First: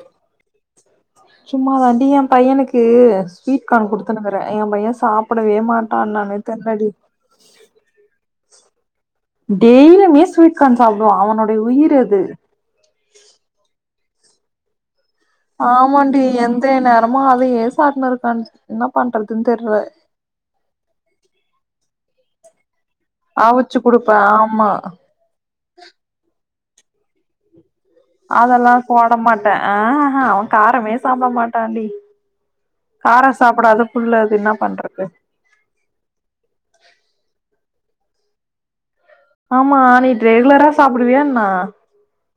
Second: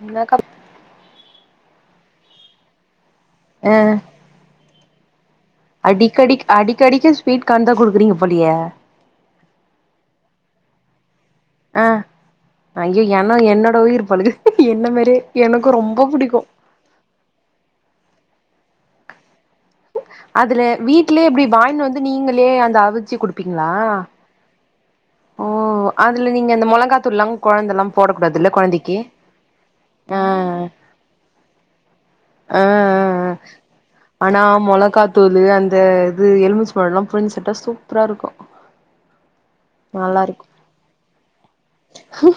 என்னக்கா சும்மா தாண்டி எ பையனுக்கு ஸ்வீட் கான் குடுத்துனுக்கிறே எ பைய சாப் அடிக்கடி அடிக்கடிக்க ஸ்வீட் கான்ந்தா குடுக்குறீங்க போலியே டெய்லிமே ஸ்வீட் கான் சாப்பிடுவா அவ ஆ ஐயோ எனோ என்னோட உயிர் போலருக்கு என்ன மாரியே எனக்கு ரொம்ப ஆமாண்டி புடிக்கு எந்த நேரமு அதயே சாப்ட்னுருக்கான் என்ன பண்றதுன் தெர்ல அதுல வீட்லயே எப்டி வாங்கினு வந்து நீங்களே அந்த அவுச்சி குடுப்பீங்ளா அவிச்சு குடுப்பே ஆமா ஓ அதுல நீங்க அந்த மொளகாத்தூள்லா கொழந்தல்ல அதெல்லா போட மாட்டே ஆ அ அ அவ காரமே சாப்பிட மாட்டாண்டி ஆ ஆ ஆ அது ஆனா என்ன பண்றது மொளகாத்தூளு அந்த இது எலுமிச்ச பழல்லா புளிஞ் சப்டா சூப்பராருக்கு ஆமா நீ ட்ரெகுலறா சாப்பிடுவியா என்ன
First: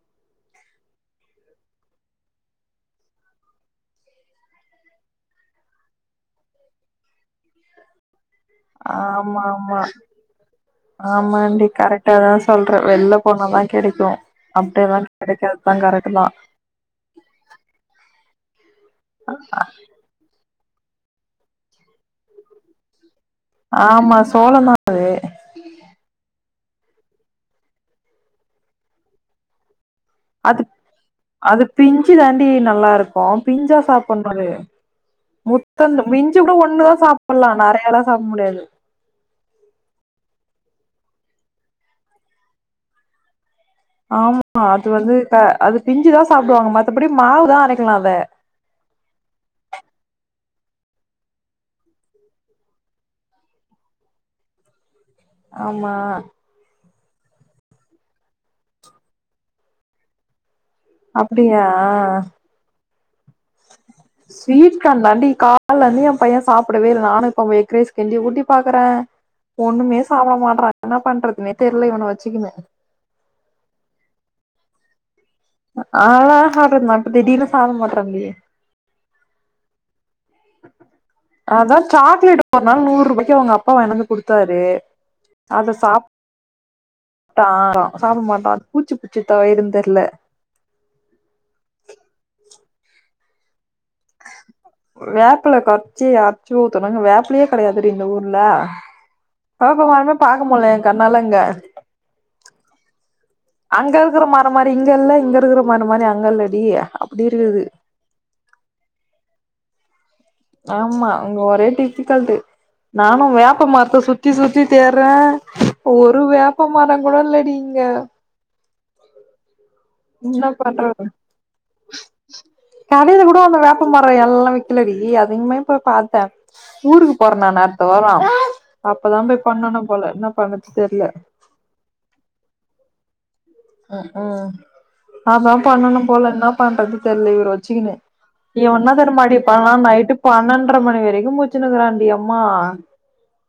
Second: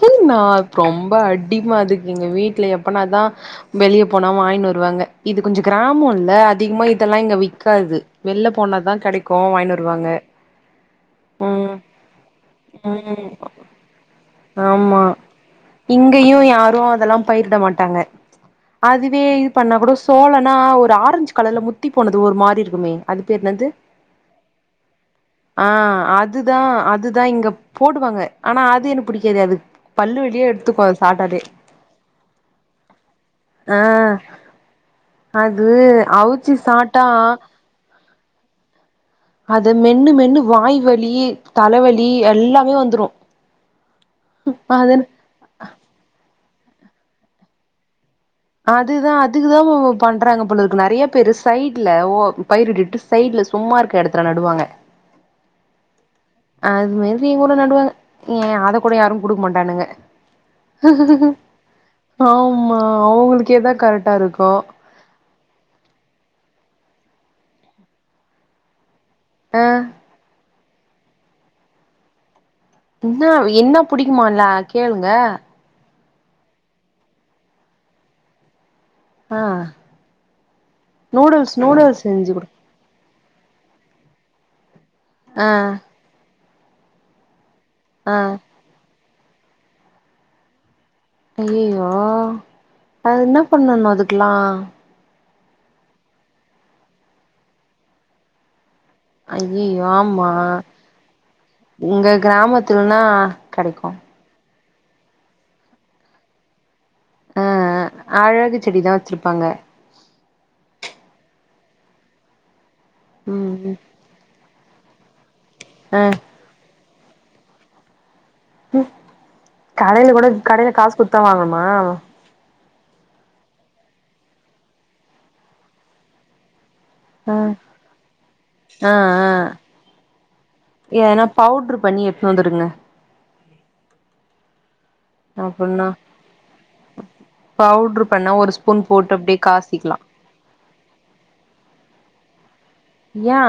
[unintelligible] நா ப்ரொம்ப அடிம்ம அதுக்கு எங்க வீட்ல எப்பனாதா வெளியே போனா வாங்கினு வருவாங்க இது கொஞ்சோ கிராமோல்ல அதிகமா இதெல்லா இங்க விக்காது வெள்ல போனாதா கெடைக்கு ஆமா வாங்கினு ஆமா வருவாங்க ஆமாண்டி ம் கரெட்டா தா சொல்றே வெள்ல ம் போனாதா கெடைக்கு அப்டியெல்லா ஆமா கெடைக்காதுதா கரெக்ட்தா இங்கையு யாரு அதெல்லா பயிரிட மாட்டாங்க அதுவே இது பண்ணா கூட சோளோனா ஒரு ஆரஞ்ச் கலர்ல முத்தி போனது ஒரு மாரி இருக்குமே அது பேர்ன்னது ஆமா சோளந்தா ஆ அ துதா அதுதா இங்க போடுவாங்க ஆனா அது எனக்கு புடிக்காது அது பல்லு வலியா அது எடுத்துக்கு சாப்ட்டாலே அது பிஞ்சி தாண்டி நல்லாருக்கு பிஞ்சா ஆ சாப்புட்ணு அது அது முத்தண்ண மிஞ்சி அவிச்சு கூட ஒன்னு தா சாப்ட்டா சாப்பிட்லா நெறையா எல்லா சாப்பிட முடியாது அத மென்னு மென்னு வாய்வலி தலவலி எல்லாமே வந்துரு ஆமா அது வந்து த அது பிஞ்சுதா சாப்பிடுவாங்க மத்தபடி மாவுதா அரைக்கலா அத அதுதா அதுக்குதா ப் ப் பண்றாங்க போலருக்கு நெறையா பேரு சைட்ல ஓ பயிர் இட்டுட்டு சைட்ல சும்மா இருக்கெடத்துல நடுவாங்க ஆமா அது மாதிரி எ கூட நடுவாங்க ஏ அத கூட யாரும் குடுக்க மாட்டானுங்க அப்டியா ஆமா அவங்களுக்கேதா கரெக்டா இருக்கு அல்ல நீயம் பைய சாப்டவே இல்ல நானு இப்ப எக் ரைஸ் கஞ்சி ஊட்டி பாக்குறே ஆ ஒண்ணுமே சாப்பட மாட்டறே என்னா பண்றதுன்னே தெரியல இவன வச்சுக்குனு என்ன என்ன புடிக்குமால கேளுங்க அழகா சாப்ட்ருந்தா இப்ப திடீனு சாப்ட மாட்டராண்டி ஆ நூடுல்ஸ் அதா நூடுல்ஸ் செஞ்சு சாக்லேட் குடு ஒரு நாள் நூறு ரூபாய் அவங்க அப்பா வாங்கினு வந்து குடுத்தாரு ஆ அத சா டா ஆ சாப்ட மாட்டா பூச்சி பூச்சி தவ இருந்தரியல ஐய்யய்யோ அது என்னப்பண்ணணு அதுக்கெல்லா வேப்பல கொறச்சி அரிச்சு ஊத்தனும்ங்க இங்க வேப்பிலையே கெடையாதுடி இந்த ஊர்ல ஐயையோ க்குமாருமே ஆமா பாக்க முல எ கண்ணாலங்க திருனா அங்க இருக்கிற மற மாரி இங்க இல்ல இங்க இருக்கிற மர மாரி அங்க இல்லடி அப்டி அ இருக்குது அழகு செடிதா வச்சிருப்பாங்க ஆமா அங்க ஒரே டிஃபிகல்ட் நானு ம் வேப்ப ம் மரத்தை சுத்தி சுத்தி தேறேன் ஆ ஒரு வேப்ப மர கூட இல்லடி இங்க ம் என்ன பண்றது கடையில கூட அந்த வெப் இப்ப மர எல்லா வக்கலடி அதிகமே போய் பாத்தே ஊருக்கு ஆ போறே நான் அடுத்த வார ஆ அப்பதா ஆ போய் பண்ணணு போல அப்ப தா போய் பண்ணனு போல என்ன பண்ணது தெரியல உட்ரு பண்ணி எடுத்ன் வந்துருங்க ம் ம் அதா அப்புன்னா பண்ணனு போல என்ன பண்றது தெரியல இவரு வச்சுக்குணு பவுட்ரு பண்ணா ஒரு இய ஸ்பூன் ஒன்னா போட்டு அப்டியே தருமாடி பலா காசிக்கலா நைட்டு பன்னெண்டரை மணி வரைக்கு மூச்சுனுக்கிறான்டி அம்மா யா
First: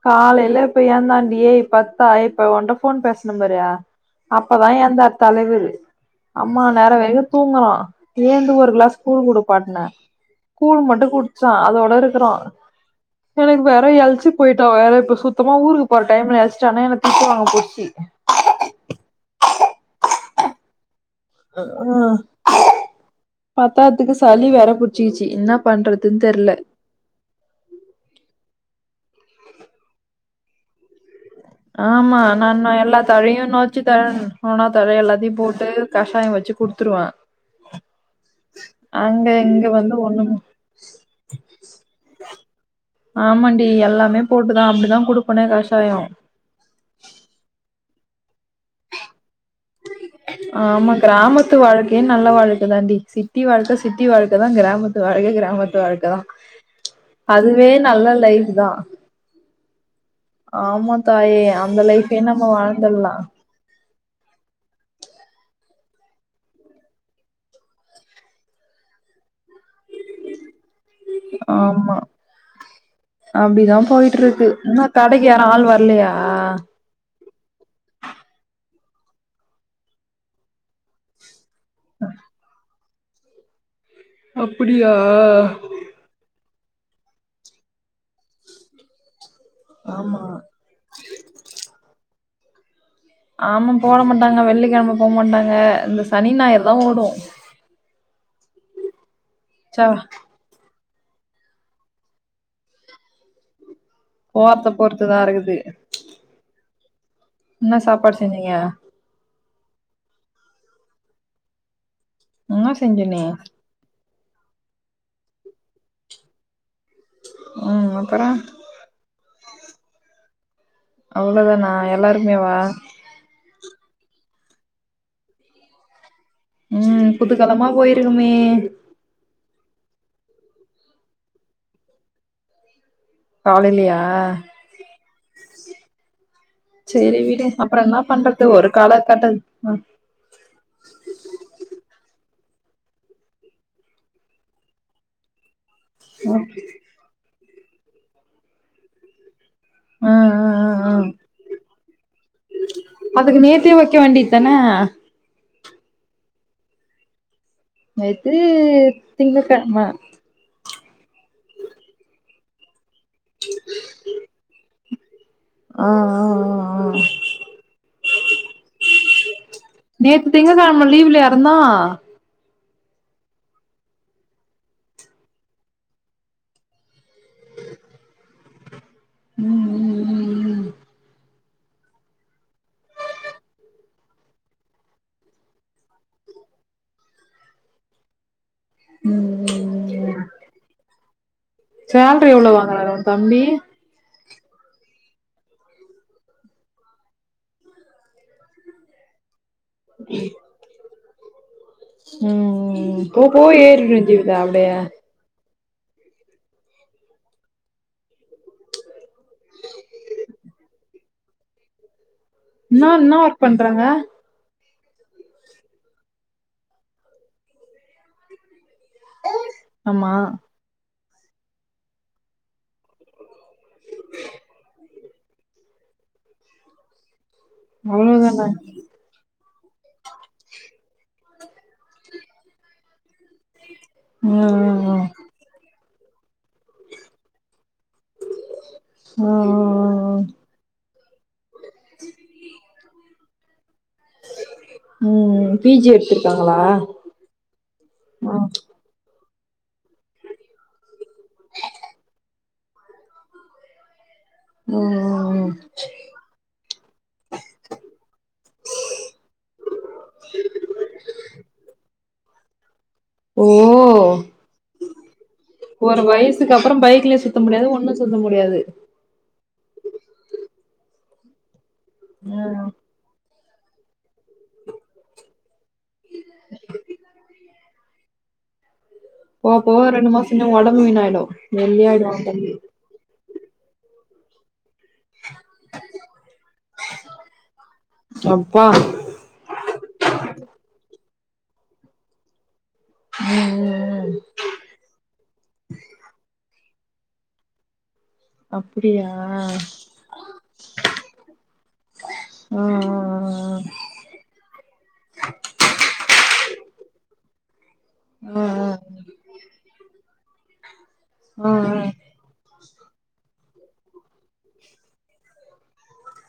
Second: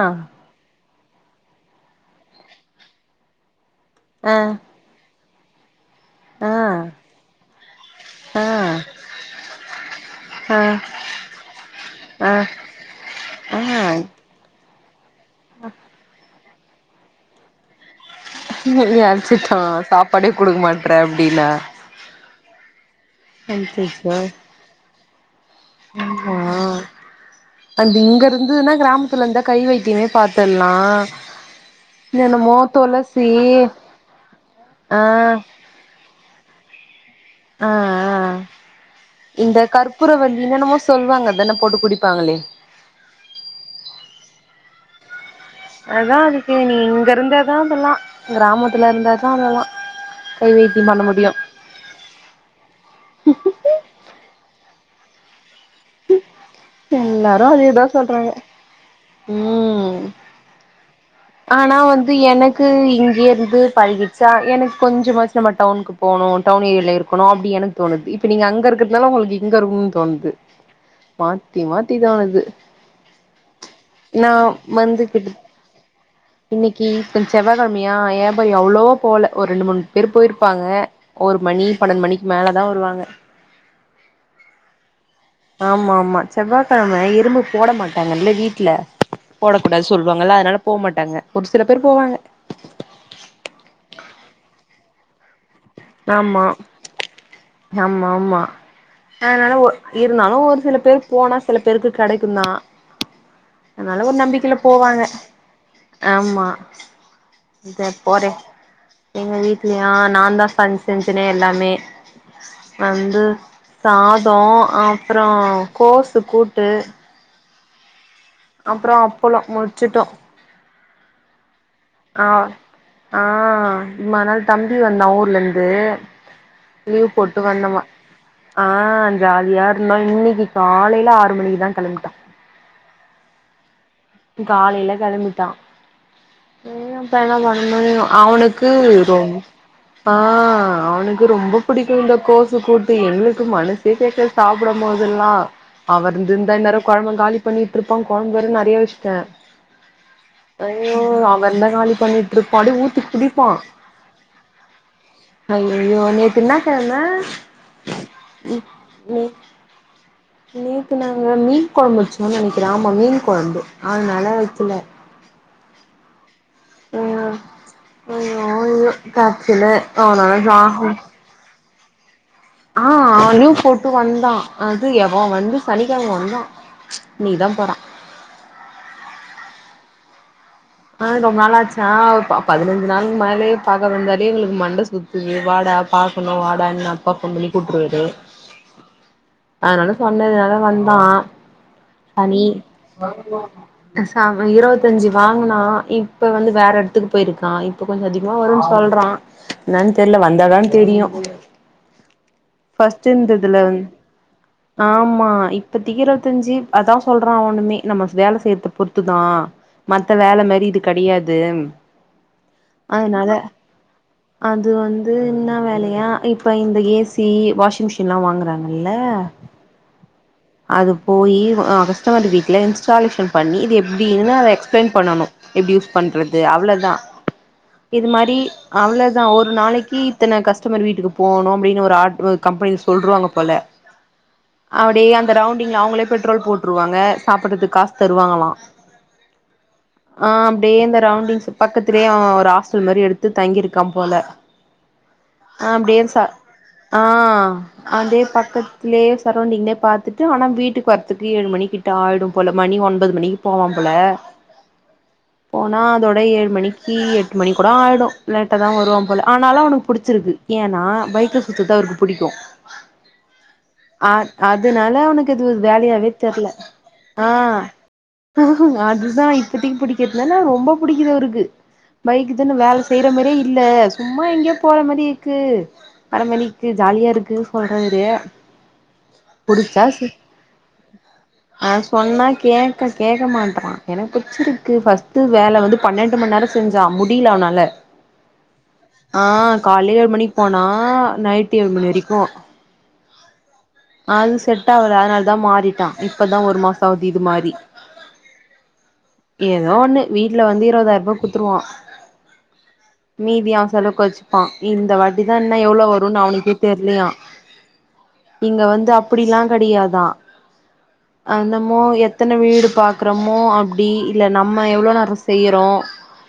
ஏந்தாே பத்தா இப்ப உ போன் பேசனே பாரு ஆ அப்பதா ஏந்தா தலைவர் ஆ அம்மா நேரவேக தூங்கறா ஆ ஏந்து ஒரு கிளாஸ் கூழ் கூடு பானே ஆ கூழ் மட்டு குடிச்சா அதோட ஆ இருக்குறா ஆ எனக்கு வேற எழுச்சு போயிட் வேற இப்ப சுத்தமா ஊருக்கு போற டைம்ல நச்சா ஆனா எனக்கு தீச வாங்க பொச்சி அயச்சுட்ட சாப்பாடே குடுக்க மாட்டற அப்படின்னா ம் பத்தாதுக்கு சளி வேற புடிச்சிச்சு என்ன பண்றதுன் தெரில அந்த இங்க இருந்துன்னா கிராமத்துலருந்தா கை வைத்தியமே பாத்துரலா ஆமா நா எல்லா தழையு நோச்சு தரே ஒனா தர ஆ எல்லாத்தையு போட்டு கஷாய வச்சு குடுத் ஆ ஆ அங்க இந்த இங்க வந்து கற்பூர ஒண்ணுமே வல்லி என்னன்னமோ சொல்லுவாங்கல போட்டு குடிப்பாங்களே ஆமாண்டி எல்லாமே போட்டுதா அப்படிதா குடுக் அதா அதுக்கு நீ இங்க இருந்ததா அதெல்லா கிராமத்துல இருந்த தா அதெல்லா கை வைத்தியம் ஆமா பண்ண முடியு கிராமத்து வாழ்க்கைய நல்ல வாழ்க்கைதாண்டி சிட்டி வாழ்க்கை சிட்டி வாழ்க்கை தா கிராமத்து வாழ்க்கை கிராமத்து வாழ்க்கைதா எல்லாரு அதுவே அதேதா நல்ல சொல்றாங்க லைஃப் தா ம் ஆ ஆனா வந்து எனக்கு வாழ்ந்துடலா இங்கருந்து பழகிட் ச எனக்கு கொஞ்சமாச்சு நம்ம டவுனுக்கு போகவனு டவுமன்ல இருக்கணு அப்படி எனக்கு தோணுது இப்போ நீங்க அங்கே இருக்கிறதுனால உங்களுக்கு இங்க இருக்கும்னு தோணுது மாத்தி மாத்திதோணுது அப்படிதா போயிட்ருக்கு இன்ன கடைக்கு கிட்ட யாரு ஆள் வரலையா இன்னைக்கு கொஞ்ச செவ்வா கெழமையா ஏ ப அவ்வளவோ போல ஒரு ரெண்டு மூணு பேர் போயிருப்பாங்க ஒரு மணி பன்னென் மணிக்கு மேலதா வருவாங்க அப்டியா ஆமா ஆமா செவ்வாய்கெழம இரும்பு போட மாட் டாங்கல்ல வீட்ல போட கூடாது ஆமா சொல்லுவாங்கல்ல அதனால போமாட்டாங்க ஒரு சில பேர் போவாங்க ஆமா போட மாட்டாங்க வெள்ளிக்கெழம போ மாட்டாங்க இந்த சனி ஆமா ஞாயிறு தா ஓடு ஆமா ஆமா அதனால ச இருந்தாலு ஒரு சில பேர் போனா சில பேருக்கு கெடைக்கு தா அதனால ஒரு நம்பிக்கைல போறத போவாங்க பொறுத்துதா இருக்குது ஆமா என்ன இதா சாப்பாடு போறே செஞ்சீங்க எங்க வீட்லயா நா தா ஃபங்க்ஷனுக்குனு எல்லாமே என்ன செஞ்ச நீ வந்து சாதோ அப்றோ கோசு கூட்டு உம் அப்பறோ அப்பளோ முடிச்சிட்டோ அவ்ளோதானா எல்லாருமே வா இம்மா நாள் தம்பி வந்தான் ஊர்ல இருந்து லீவ் ம் போட்டு புதுக்கலமா வந்தோமா போயிருக்குமே ஆஹ் ஜாலியா இன்னைக்கு காலைல ஆறு மணிக்குதா கெளம்பிட்டா காலைலியா காலைல கெளம்பிட்டா எப்ப சேரி வேணா விடு வர அப்பறோ என்ன முடியு பண்றது அவனுக்கு ஒரு கால ரொ கட்டது ம் ஆஹ் அவனுக்கு ரொம்ப புடிக்கு இந்த கோஸ் கூட்டு எங்களுக்கு மனசே கேக்கல சாப்ட போதெல்லா அவர் இந்திருந்தா இன்நேரோ கொழம்பு காலி பண்ணிட்டு இருப்பாங்க கொழம்பு வேற நெறைய வெச்சிட்ட ம் ம் ம் அவ இந்தா காலி பண்ணிட்டுருப்பா அப்டே ஊத்தி அதுக்கு குடிப்பா நேத்தே வைக்க வேண்டியதானே ஹய்யோ நேத்து என்னா கெழம நேத்து நே திங்க கெழம நேத்து நாங்க மீன் கொழம்பு வெச்சோ நெனைக்கற ஆமா மீன் கொழம்பு அதனால வைக்கல அஹ் அஹ் அஹ் ஐயோ அஹ் ஐயோ ஐயோ கட்சில அவனால நேத்து ஜா திங்கக்கெழம லீவ்லயா இருந்தா ஆஹ் அவ லீவ் போட்டு வந்தா அது எவ வந்து சனிக்கெழம வந்தா இன்னிக்கிதா போறா ம் ம் ஆஹ் ரொம்ப நாளாச் சா பதினஞ்சு நாளுக்கு மேலேயே பாக்க வந்தாலே எங்களுக்கு மண்டை சுத்து வாடா பாக்கணு வாடா எங்க அப்பா ஃபோன் பண்ணி கூட்டுருவாரு ம் அதனால ம் சொன்னதுனால வந்தா சேல்ரி ஹனி எவ்ளோ வாங்குறாரு உ தம்பி சா இரவத்தஞ்சு வாங்கனா இப்ப வந்து வேற எடத்துக்கு போயிருக்கா இப்ப கொஞ்சோ அதிகமா வரும்னு சொல்றா என்னன்னு தெரில வந்தாதா தெரியு ம் ஃபர்ஸ்ட் போக போக இருந்ததுல ஏறிடு ஜீவிதா அப்டியே ஆமா இப் இப்பதிக்கு இரவத்தஞ்சு அதா சொல்றா அவனுமே நம்ம வேல செய்றத பொறுத்துதா அந்த மாரி இது கெடையாது என்ன என்னா அதனால ஒர்க் பண்றாங்க அது வந்து என்ன வேலையா இப்ப இந்த ஏசி வாஷிங் மிஷின்ல்லா வாங்குறாங்கல்ல ஆமா அது போய் கஸ்டமர் வீட்ல இன்ஸ்டாலேஷன் பண்ணி இது எப்டினு எக்ஸ்பிளைன் பண்ணணு எப்டி பண்றது அவ்ளதா இது மாரி அவ்ளோதான அவ்ளதா ஒரு நாளைக்கு இத்தன கஸ்டமர் வீட்டுக்கு போணு அப்டின்னு ஒரு ஆர் ஒரு கம்பனி சொல்ருவாங்க போல அப்டே ம் அந்த ரவுண்டிங்ல அவுங்களே பெட்ரோல் போட் ட்ருவாங்க சாப்டறதுக்கு காசு தருவாங்களா ம் ம் ம் ம் ஆஹ் அப்டே இந்த ரவுண்டிங்ஸ் பக்கத்திலே அவ ஒரு ஹாஸ்டல் மாரி எடுத்து தங்கியிருக்கா போல ம் ம் பி அஹ் ஜி அப்டே ச எடுத்திருக்காங்களா ஆஹ் அதே ம் பக்கத்லே சரவுண்டிங்ல்லே பாத்துட்டு ஆனா வீட்டுக்கு வரத்துக்கு ஏழு மணிக்கிட்ட ஆயிடும் போல மணி ஒன்பது மணிக்கு போவா போல ம் ம் ம் போனா அதோட ஏழு மணிக்கி எட்டு மணி கூட ஆயிடு லேட்டா தா வருவான் போல ஆனாலு அவனுக்கு புடிச்சுருக் ஏனா பைக்க சுத்துது அவருக்கு புடிக்கு அ ஓ அ னால அவனக்கு இது ஒரு வேலையாவே தெர்ல வயசுக்கு அப்புறம் பைக்லயு ஆ சுத்த முடியாது ஒண்ணு சுத்த ஹு முடியாது ஹு அதுதா இப்பத்தைக்கு புடிக்கதுலல ரொம்ப பிடி [unintelligible] அவுருக்கு பைக்கு தான வேல செய்ற மாரியே இல்ல சும்மா எங்கேயோ போற மாரிக்கு வர மாரிக்கு ஜாலியா இருக்கு சொல்றாரு போக போக புடிச்சா ஸ் ரெண்டு மாசம் இன்னு ஒடம்பு வீணாயிடு ஆ வெள்ளையாயிடுவா சொன்னா தம்பி கேக்க கேக்க மாட் தமா எனக்கு புடிச்சிருக்கு பஸ்டு வேல வந்து பன்னெண்டு ம நேர செஞ்சா முடியல அவனால அப்பா ஆ காலே ஏழு மணிக்கு போனா நைட் ஏழு மணி வரைக்கு ம் ம் ம் அது செட் ஆவாது அதுனாலதா மாறிட்டா இப்பதா ஒரு மாச ஆகுது இது மாரி அப்டியா ஏதோ ஒண்ணு வீட்ல வந்து இருபதாயிர்ரூபா குத்துருவா ஆ மீதி அவ செலவுக்கு வச்சுப்பா இந்த வாட்டிதா என்ன எவ்ளோ வரும்னு அவனுக்கே தெர்யலையா ஆ ஆ இங்க வந்து அப்டிலா கிடையாதா ஆ ஆ ஆ அந்தமோ எத்தன வீடு பாக்குறோமோ அ டி இல்ல நம்ம எவ்ளோ நேர செய்யறோ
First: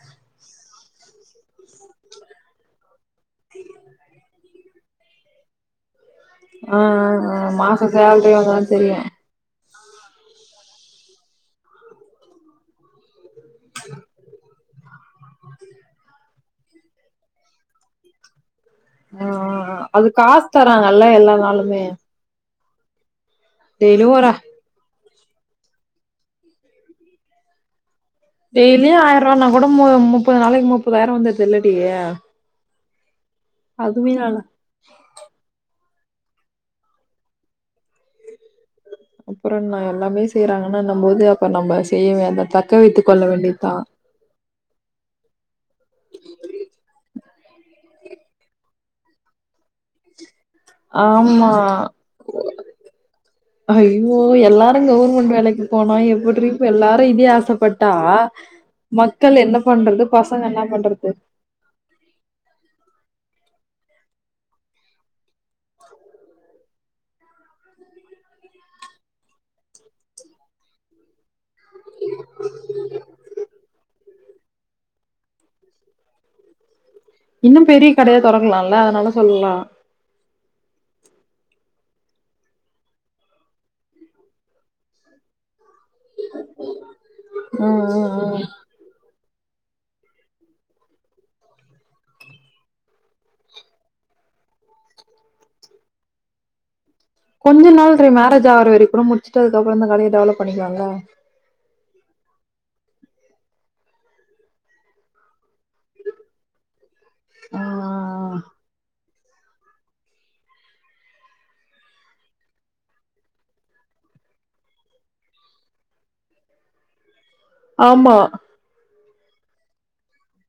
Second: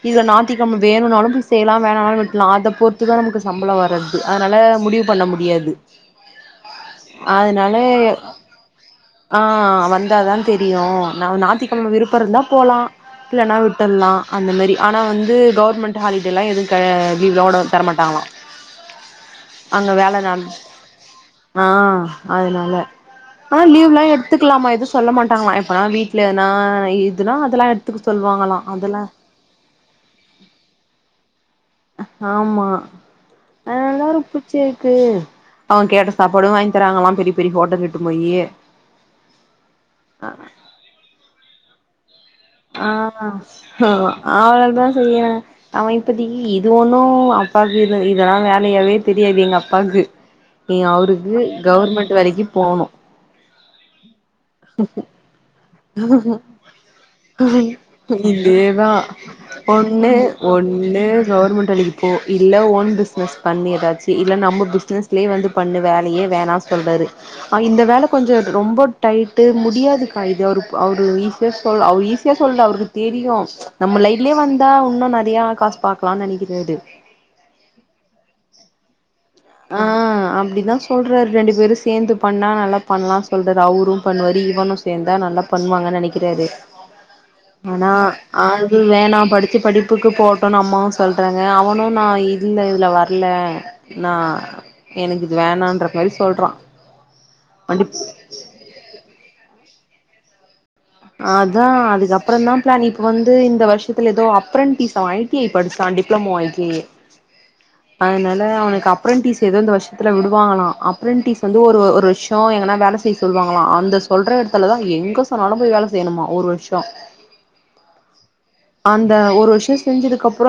இது நாத்திக்கிம வேணுனாலு பிஸ் செய்யலா வேணானாலு விட்லா அத பொறுத்துதா நமக்கு சம்பள வரது அதனால முடிவு பண்ண முடியாது ஆ ஆ மாச அதுனாலயே சேலரி வந்தாதா தெரியு ஆ ஆ வந்தாதா தெரியு ந நாத்திக்கிழம விருப்ப இருந்தா போலா இல்லனா விட்டற்லா அந்த மாரி ஆனா வந்து கவர்மெண்ட் ஹாலிடே எல்லா எது க லீவ்லோட தரமாட்டாங்ளா ஆ ஆ ஆ அது காசு தராங்கல்ல எல்லா நாலுமே அதுனால ஆனா லீவ்ல்லா எடுத்துக்கலாமா எது ஸ் சொல்ல மாட்டாங்களா எப்பனா வீடல எனா இதெல்லா அதெல்லா எ டெய்லியு ஆயிர ரபானா கூட மு முப்பது நாளைக்கு முப்பதாயிர வந்துர்தில்லடி அ லாரு பூச்சி இருக்கு அவன் கேட் சாப்பாடு வாங்கி தராங்கலா பெரிய பெரிய ஹோட்டல் இட்டு போயி அப்புற என்ன எல்லாமே செய்யறாங்கன்னும் போது அப்ப நம்ப செய்யவே அ ஆ ஆ அவள தா செய்யற அவன் இப்பதிக்கி இது ஒண்ணு அப்பாக்கு இது இதெல்லா வேலையாவே தெரியாது எங்க அப்பாக்கு நீ அவருக்கு ஆமா கவர்மெண்ட் வேலைக்கி போனு ஹய்யோ எல்லாரு கவுர்மெண்ட் வேலைக்கு போனா எப்டிரி எல்லாரும இதயே ஆசப்பட்டா இதேதா மக்கள் என்ன பண்றது பசங்க என்ன ன்னு பண்றது கவர்மெண்ட் வேலைக்கு போ இல்ல ஒ ன் பிசினஸ் பண்ணி ஏதாச்சு இல்ல நம்ம பிசினஸ்லயே வந்து பண்ண வேலையே வேணா சொல்றாரு அ இந்த வேல கொஞ்ச ரொம்ப டைட்டு முடியாது கா இ [unintelligible] அவரு அவரு ஈசியா சொல் அவர் ஈசியா சொல்ல அவருக்கு தெரியு நம்ம லைப் துலையே வந்தா இன்னு நிறைய காசு பாக்கலானு நினக்கிது இது ன அதனால சொல்லலா ஆ அப்டிதா சொல்றாரு ரெண்டு பேரும் சேந்து பண்ணா நல்லா பண்ணலா சொல்றாரு அவரு பண்ணுவாரு இவனும் சேந்தா நல்லாப் பண்வாங்க நினைக்கிறாரு ம் ஆனா ம் ம் அது வேணா படி த்தி படிப்புக்கு போட்டுன்னு அம்மாவு சொல்றாங்க அவனு நான் இல்ல இதுல வரல நா எனக்கு இது வேணான்ற மாரி சொல்றா கொஞ்ச நாள் வண்டிப் ட்ரி மேரேஜ் ஆகுற வரை கூட முடிச்சுடு அதுக்கப்ற இந்த கடைய டெவலப் பண்ணிக்லா அதா அதுக்கப்புற தா பிளான் இப்ப வந்து இந்த வருஷத்துல ஏதோ அப்றன்டீஸ் அவ ஆயிட் டிஐ படுச்சா டிப்ளமோ ஐடிஐ ஆ அதனால அவனுக்கு அப் அப்ரன்டீஸ் ஏதோ இந்த வருஷத்து விடுவாங்களா அப்ரன்டீஸ் வந்து ஒரு ஒரு வருஷ எங்கானா வேலை செய்ய சொல்லுவாங்களாம் அந்த சொல்ற இடத்துலதா எங்க சொன்னாலு போய் வேலை செய்யணுமா ஒரு வருஷ ஆம்மா அந்த ஒரு வர்ஷ செஞ்சதுக்கப்ற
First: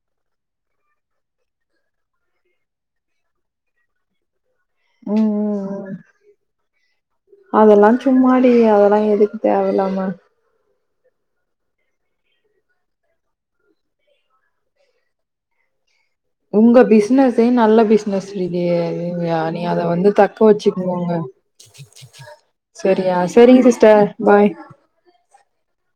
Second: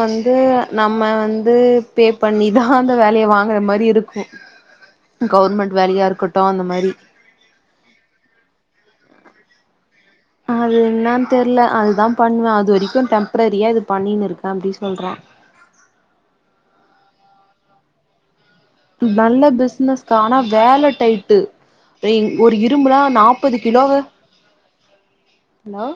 வந்து நம்ம வந்து பே பண்ணிதா அந்த வேலைய வாங்கற மாரி இருக்கு ம் கவுர்மெண்ட் வேலையாருக்கட்டு அந்த மாரி அதெல்லாஞ் சும்மாடி அதெலா எதுக்கு தேவலாம அது என்னான் தெர்ல அதுதா பண்ணுவே அது வரிக்கு டெம்ப்ரரியா இது பண்ணினுருக்கே அப்டின சொல்றா உங்க பிஸ்னஸே நல்ல பிஸ்னஸ் ச்சிரிதே நல்ல நீ அத வந்து பிசினஸ்க்கா தக்க ஆனா வேல வச்சுக்குவோங்க டைட்டு ஒரு இரும்புலா செரியா நாப்பது செரிங்க கிலோவு சிஸ்டர் பாய் ஹலோ